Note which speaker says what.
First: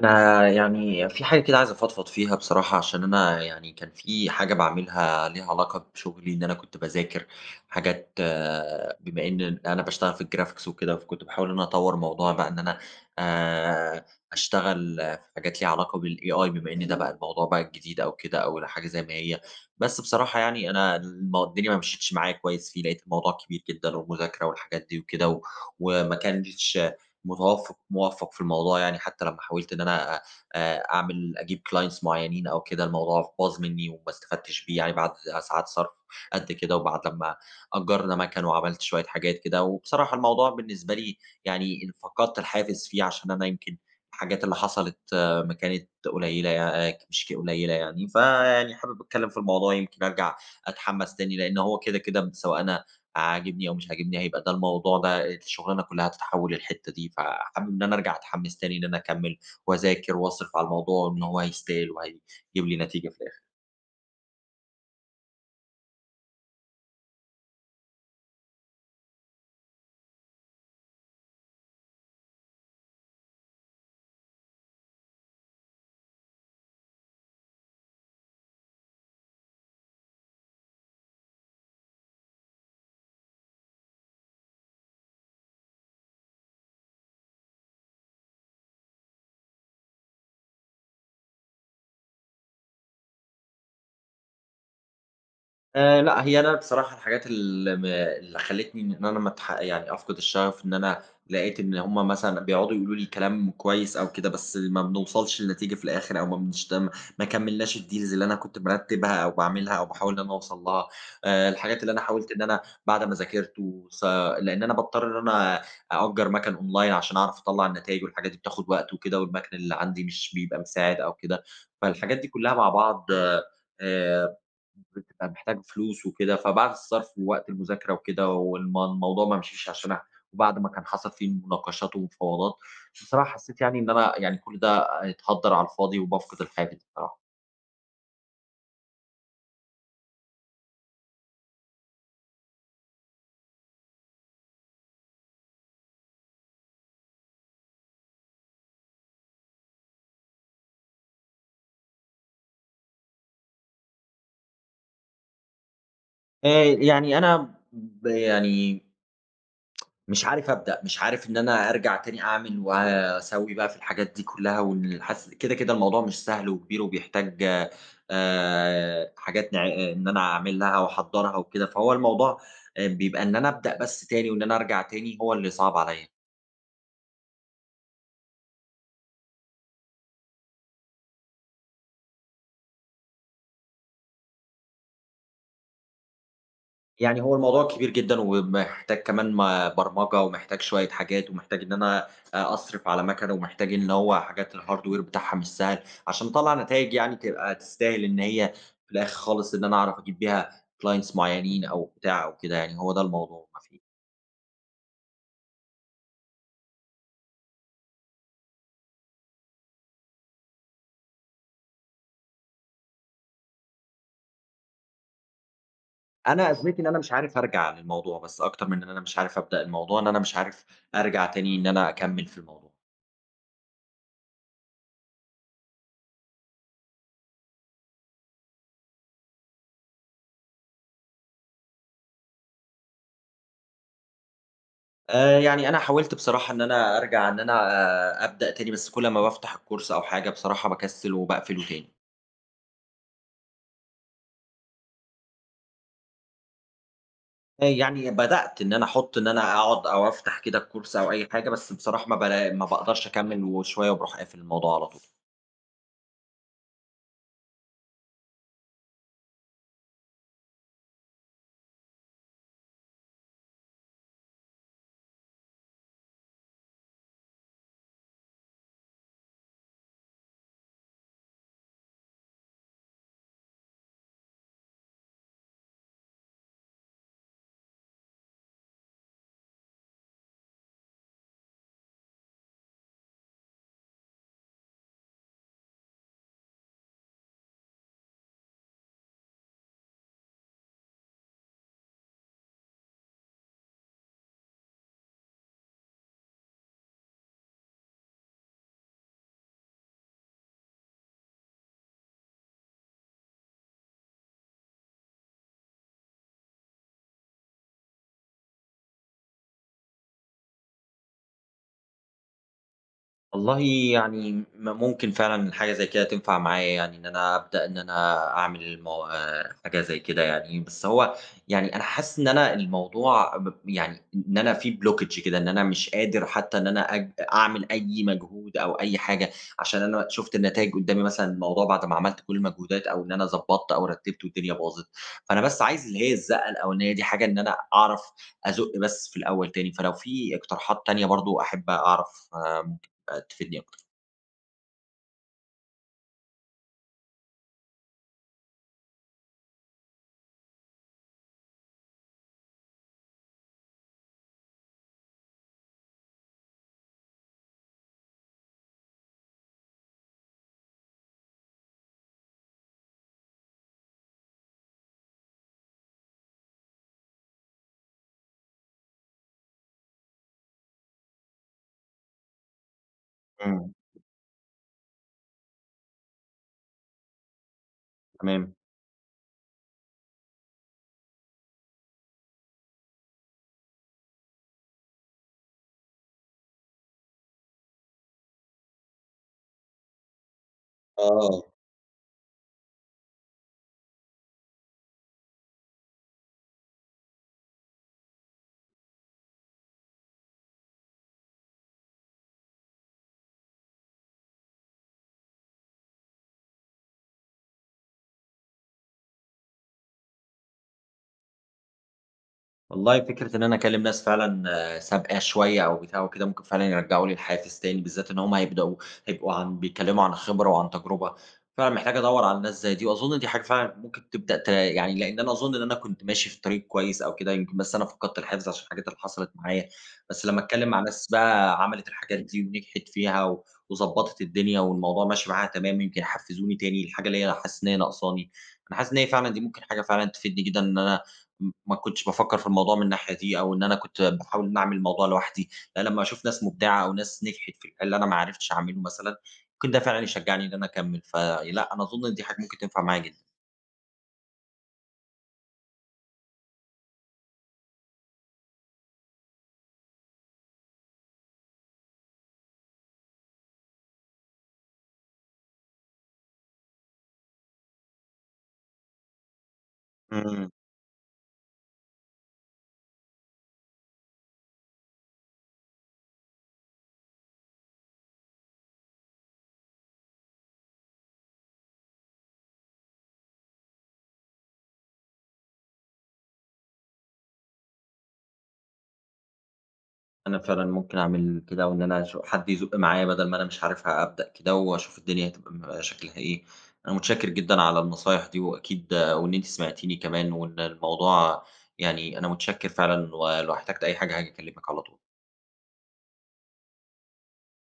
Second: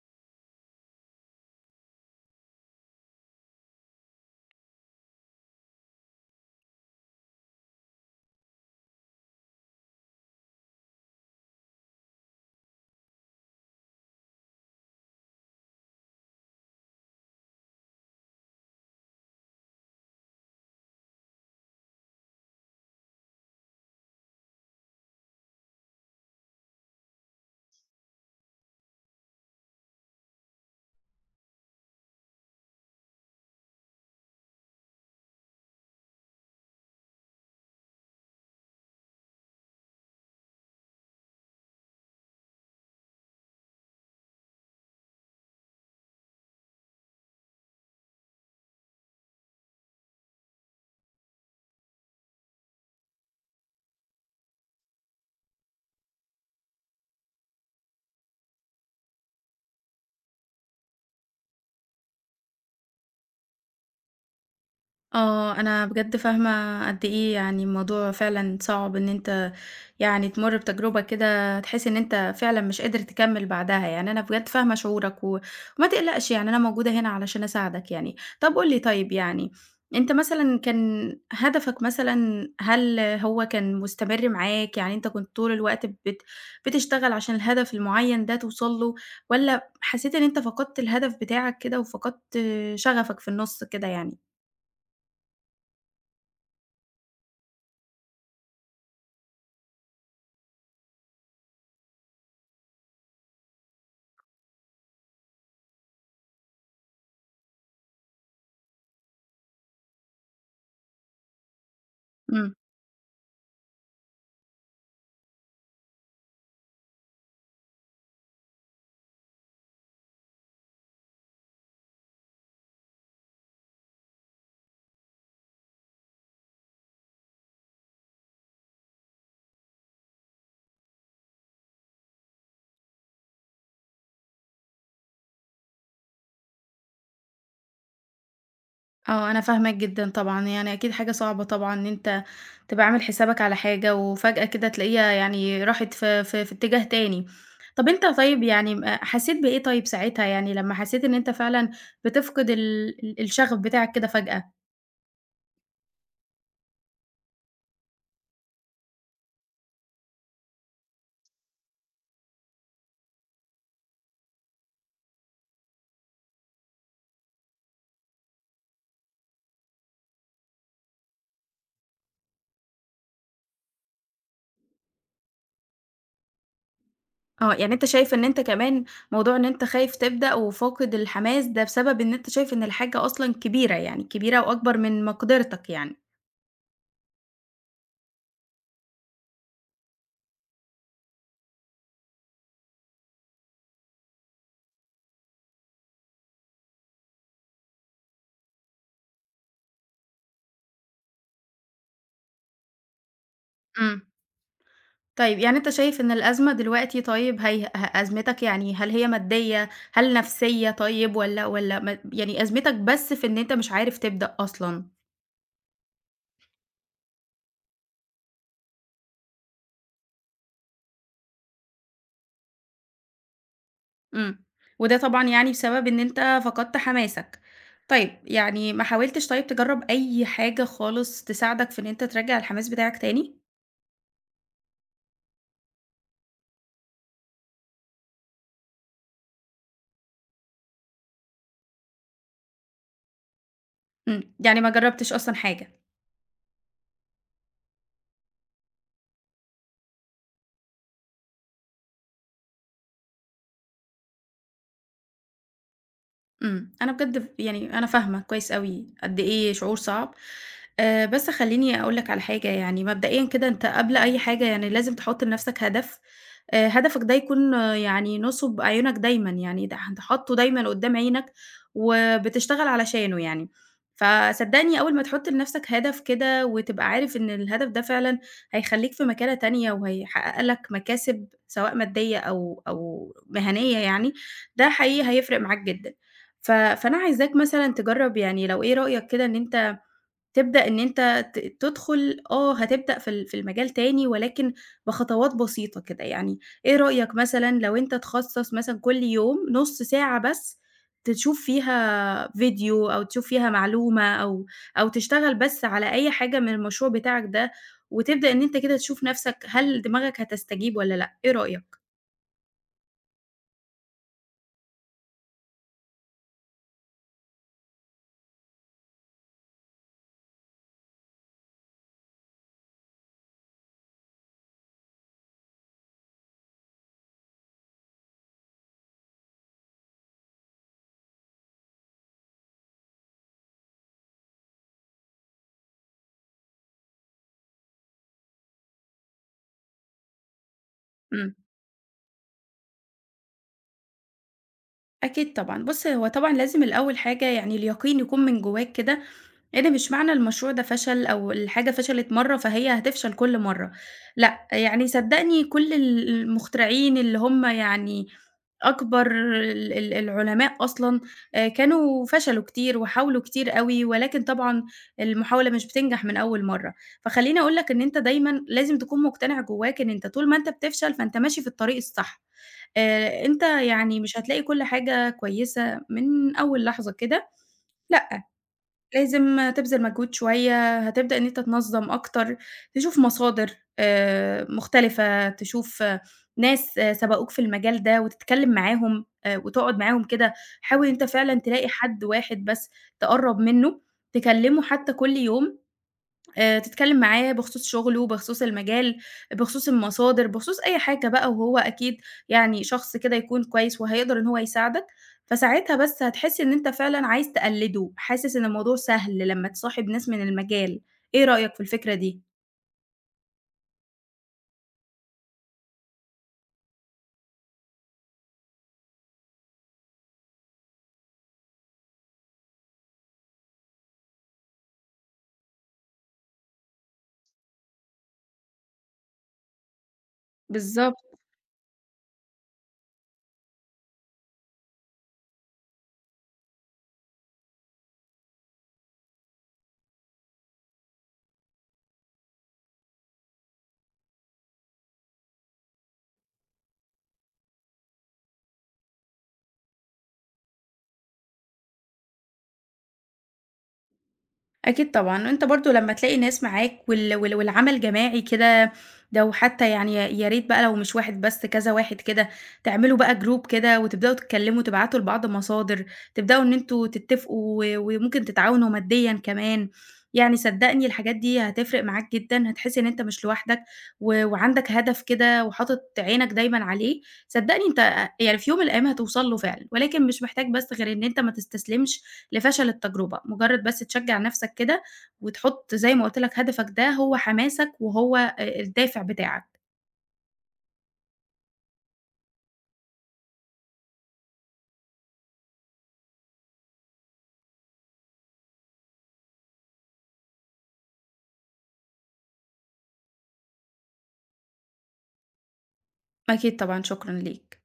Speaker 1: أنا يعني في حاجة كده عايز أفضفض فيها بصراحة، عشان أنا يعني كان في حاجة بعملها ليها علاقة بشغلي، إن أنا كنت باذاكر حاجات بما إن أنا بشتغل في الجرافيكس وكده، فكنت بحاول إن أنا أطور موضوع، بقى إن أنا آه، أشتغل في حاجات ليها علاقة بال AI، بما إن ده بقى الموضوع بقى الجديد أو كده أو حاجة زي ما هي. بس بصراحة يعني أنا الدنيا ما مشيتش معايا كويس فيه، لقيت الموضوع كبير جدا والمذاكرة والحاجات دي وكده وما كانش موفّق في الموضوع يعني. حتى لمّا حاولت إن أنا أ أعمل أجيب clients معيّنين أو كده، الموضوع باظ منّي وما استفدتش بيه يعني، بعد ساعات صرف قد كده، وبعد لمّا أجّرنا مَكَن وعملت شوية حاجات كده، وبصراحة الموضوع بالنسبة لي يعني إن فقدت الحافز فيه، عشان أنا يمكن الحاجات اللي حصلت ما كانت قليّلة يع آه، مش قليّلة يعني، فيعني حابب أتكلّم في الموضوع، يمكن أرجع أتحمّس تاني، لإن هو كده، كده سواء أنا عاجبني أو مش عاجبني هيبقى ده الموضوع ده الشغلانة كلّها هتتحول للحتّة دي، فحابب إن أنا أرجع أتحمّس تاني إن أنا أكمّل وأذاكر وأصرف على الموضوع، وإن هو هيستاهل وهيجيب لي نتيجة في الآخر.
Speaker 2: آه، أنا بجد فاهمة قد إيه يعني الموضوع فعلًا صعب إن أنت يعني تمُر بتجربة كده تحس إن أنت فعلًا مش قادر تكمّل بعدها، يعني أنا بجد فاهمة شعورك و وما تقلقش يعني أنا موجودة هنا علشان أساعدك يعني. طَب قُل لي طيب يعني أنت مثلًا كان هدفك مثلًا هل هو كان مستمر معاك، يعني أنت كنت طول الوقت بتشتغل عشان الهدف المُعيّن ده توصل له والّا حسيت إن أنت فقدت الهدف بتاعك كده وفقدت شغفك في النُص كده يعني؟
Speaker 1: لأ، هي أنا بصراحة الحاجات اللي اللي خلّتني إن أنا ما اتح يعني أفقد الشغف، إن أنا لقيت إن هم مثلًا بيقعدوا يقولوا لي كلام كويس أو كده، بس ما بنوصلش لنتيجة في الآخر، أو ما كمّلناش الdeals اللي أنا كنت مرتّبها أو باعملها أو باحاول إن أنا أوصل لها. الحاجات اللي أنا حاولت إن
Speaker 2: إمم.
Speaker 1: أنا بعد ما ذاكرت لإن أنا باضطر إن أنا أأجّر مَكَن أونلاين عشان أعرف أطلّع النتايج، والحاجات دي بتاخد وقت وكده، والمَكَن اللي عندي مش بيبقى مساعد أو كده، فالحاجات دي كلّها مع بعض آآ بتبقى محتاج فلوس وكده، فبعد الصرف ووقت المذاكرة وكده الموضوع ما مشيش عشان وبعد ما كان حصل فيه مناقشات ومفاوضات، بصراحة حسيت يعني إن أنا يعني كل ده اتهدّر على الفاضي وبافقد الحافز بصراحة.
Speaker 2: آه، أنا فاهماك جدًا طبعًا، يعني أكيد حاجة صعبة طبعًا إن أنت تبقى عامل حسابك على حاجة وفجأة كده تلاقيها يعني راحت في اتجاه تاني. طب أنت طيب يعني م حسيت بإيه طيب ساعتها، يعني لمّا حسيت إن أنت فعلًا بتفقد ال ال الشغف بتاعك كده فجأة؟
Speaker 1: يعني أنا ب يعني مش عارف أبدأ، مش عارف إن أنا أرجع تاني أعمل وأسوّي بقى في الحاجات دي كلّها، وإن حاسس كده، كده الموضوع مش سهل وكبير وبيحتاج حاجات نع إن أنا أعمل لها وأحضّرها وكده، فهو الموضوع بيبقى إن أنا أبدأ بس تاني، وإن أنا أرجع تاني هو اللي صعب عليّا.
Speaker 2: آه، يعني أنت شايف إن أنت كمان موضوع إن أنت خايف تبدأ وفاقد الحماس ده بسبب إن أنت شايف إن الحاجة أصلًا كبيرة يعني، كبيرة وأكبر من مقدرتك يعني.
Speaker 1: يعني هو الموضوع كبير جدًا، ومحتاج كمان ما برمجة، ومحتاج شوية حاجات، ومحتاج إن أنا أصرف على مكنة، ومحتاج إن هو حاجات الhardware بتاعها مش سهل، عشان أطلّع نتايج يعني تبقى تستاهل، إن هي في الآخر خالص إن أنا أعرف أجيب بيها clients معيّنين أو بتاع أو كده يعني، هو ده الموضوع ما في.
Speaker 2: إمم. طيب، يعني أنت شايف إن الأزمة دلوقتي طيب هي ه أزمتك يعني هل هي مادية، هل نفسية طيب والّا م يعني أزمتك بس في إن أنت مش عارف تبدأ أصلًا،
Speaker 1: أنا أزمتي إن أنا مش عارف أرجع للموضوع بس، أكتر من إن أنا مش عارف أبدأ الموضوع، إن أنا مش عارف أرجع تاني إن أنا أكمّل في الموضوع.
Speaker 2: إمم، وده طبعًا يعني بسبب إن أنت فقدت حماسك. طيب، يعني ما حاولتش طيب تجرّب أي حاجة خالص تساعدك في إن أنت ترجّع الحماس بتاعك تاني؟
Speaker 1: يعني أنا حاولت بصراحة إن أنا أرجع، إن أنا أبدأ تاني، بس كل ما بافتح الcourse أو حاجة بصراحة باكسل وباقفله تاني.
Speaker 2: إمم، يعني ما جرّبتش أصلًا حاجة؟
Speaker 1: يعني بدأت إن أنا أحط إن أنا أقعد أو أفتح كده الcourse أو أي حاجة، بس بصراحة ما باقدرش أكمل وشوية وباروح قافل الموضوع على طول.
Speaker 2: إمم. أنا بجد ف يعني أنا فاهمة كويس أوي قد إيه شعور صعب. بس خلّيني أقول لك على حاجة، يعني مبدئيًا كده أنت قبل أي حاجة يعني لازم تحُط لنَفْسك هدف، هدفك ده يكون آه، يعني نُصُب أعينك دايمًا، يعني ده أنت حاطّه دايمًا قُدّام عينك وبتشتغل علشانه يعني. فصدّقني أول ما تحُط لنَفْسك هدف كده وتبقى عارف إن الهدف ده فعلًا هيخلّيك في مكانة تانية وهيحقق لك مكاسب سواء مادية أو مهنية يعني، ده حقيقي هيفرق معاك جدًا. ف فأنا عايزاك مثلًا تجرّب يعني لو إيه رأيك كده إن أنت تبدأ إن أنت تدخل آه، هتبدأ في المجال تاني ولكن بخطوات بسيطة كده، يعني إيه رأيك مثلًا لو أنت تخصّص مثلًا كل يوم نُص ساعة بس تشوف فيها فيديو أو تشوف فيها معلومة أو أو تشتغل بس على أي حاجة من المشروع بتاعك ده، وتبدأ إن أنت كده تشوف نَفْسك هل دماغك هتستجيب والّا لأ، إيه رأيك؟
Speaker 1: والله يعني م ممكن فعلًا حاجة زي كده تنفع معايا يعني، إن أنا أبدأ إن أنا أعمل المو حاجة زي كده يعني، بس هو يعني أنا حاسس إن أنا الموضوع ب يعني إن أنا في blockage كده، إن أنا مش قادر حتى إن أنا أعمل أي مجهود أو أي حاجة، عشان أنا شُفت النتايج قدّامي، مثلًا الموضوع بعد ما عملت كل المجهودات أو إن أنا ضبّطت أو رتّبت والدنيا باظت، فأنا بس عايز اللي هي الزقة الأولانية دي، حاجة إن أنا أعرف أزُق بس في الأول تاني. فلو في اقتراحات تانية
Speaker 2: إمم،
Speaker 1: برضه أحب أعرف تفيدني أكتر.
Speaker 2: أكيد طبعًا. بُص، هو طبعًا لازم الأول حاجة يعني اليقين يكون من جواك كده إيه ده مش معنى المشروع ده فشل أو الحاجة فشلت مرّة فهي هتفشل كل مرّة، لأ، يعني صدّقني كل المخترعين اللي هم يعني أكبر ال ال العلماء أصلًا كانوا فشلوا كتير وحاولوا كتير أوي، ولكن طبعًا المحاولة مش بتنجح من أول مرّة، فخلّيني أقول لك إن أنت دايمًا لازم تكون مقتنع جواك إن أنت طول ما أنت بتفشل فأنت ماشي في الطريق الصح، أنت
Speaker 1: إمم،
Speaker 2: يعني مش هتلاقي كل حاجة كويسة من أول لحظة كده، لأ
Speaker 1: تمام.
Speaker 2: لازم تبذل مجهود شوية، هتبدأ إن أنت تنظّم أكتر، تشوف مصادر مختلفة، تشوف آه، ناس آه، سبقوك في المجال ده وتتكلّم معاهم وتقعد معاهم كده، حاول أنت فعلًا
Speaker 1: آه.
Speaker 2: تلاقي حد واحد بس تقرّب منّه، تكلّمه حتى كل يوم تتكلّم معاه بخصوص شُغله، بخصوص المجال، بخصوص المصادر، بخصوص أي حاجة بقى وهو أكيد يعني شخص كده يكون كويس وهيقدر إن هو يساعدك، فساعتها بس هتحس إن أنت فعلًا عايز تقلّده، حاسس إن الموضوع سهل لمّا تصاحب ناس من المجال، إيه رأيك في الفكرة دي؟
Speaker 1: والله فكرة إن أنا أكلّم ناس فعلًا سابقاه شوية أو بتاع وكده، ممكن فعلًا يرجّعوا لي الحافز تاني، بالذات إن هُم هيبقوا بيتكلّموا عن خبرة وعن تجربة. فعلًا محتاج أدوّر على ناس زي دي، وأظُن دي حاجة فعلًا ممكن تبدأ ت يعني، لإن أنا أظُن إن أنا كنت ماشي في طريق كويس أو كده، يمكن بس أنا فقدت الحافز عشان الحاجات اللي حصلت معايا، بس لمّا أتكلّم مع
Speaker 2: بالضبط.
Speaker 1: ناس بقى عملت الحاجات دي ونجحت فيها و وضبّطت الدنيا والموضوع ماشي معاها تمام، يمكن يحفّزوني تاني، الحاجة اللي هي حاسس إن هي ناقصاني. أنا حاسس إن هي فعلًا دي ممكن حاجة فعلًا تفيدني جدًا، إن أنا ما كنتش بافكّر في الموضوع من الناحية دي، أو إن أنا كنت باحاول إن أنا أعمل الموضوع لوحدي. لا، لمّا أشوف ناس مبدعة أو ناس نجحت في الحل اللي أنا ما عرفتش أعمله مثلًا، ممكن ده فعلًا يشجعني إن أنا أكمّل، فلأ أنا أظن إن دي حاجة ممكن تنفع معايا جدًا.
Speaker 2: أكيد طبعًا، أنت برضه لمّا تلاقي ناس معاك والعمل جماعي كده، ده وحتى يعني يا ريت بقى لو مش واحد بس كذا واحد كده، تعملوا بقى group كده وتبدأوا تتكلموا، تبعتوا لبعض مصادر، تبدأوا إن أنتم تتفقوا و وممكن تتعاونوا ماديًا كمان، يعني
Speaker 1: إمم.
Speaker 2: صدّقني الحاجات دي هتفرق معاك جدًا، هتحس إن أنت مش لوحدك و وعندك هدف كده وحاطط عينك دايمًا عليه، صدّقني أنت يعني في يوم من الأيام هتوصل له فعلًا، ولكن مش محتاج بس غير إن أنت ما تستسلمش لفشل التجربة، مجرد بس تشجّع نَفْسك كده وتحُط زي ما قُلت لك هدفك ده هو حماسك وهو الدافع بتاعك.
Speaker 1: أنا فعلًا ممكن أعمل كده، وإن أنا أشو حد يزُق معايا بدل ما أنا مش عارفها أبدأ كده، وأشوف الدنيا هتبقى شكلها إيه. أنا متشكر جدًا على النصايح دي، وأكيد وإن أنتِ سمعتيني كمان، وإن الموضوع يعني أنا متشكر فعلًا، ولو احتجت أي حاجة هاجي أكلمِك على طول.
Speaker 2: أكيد طبعًا، شكرًا ليك.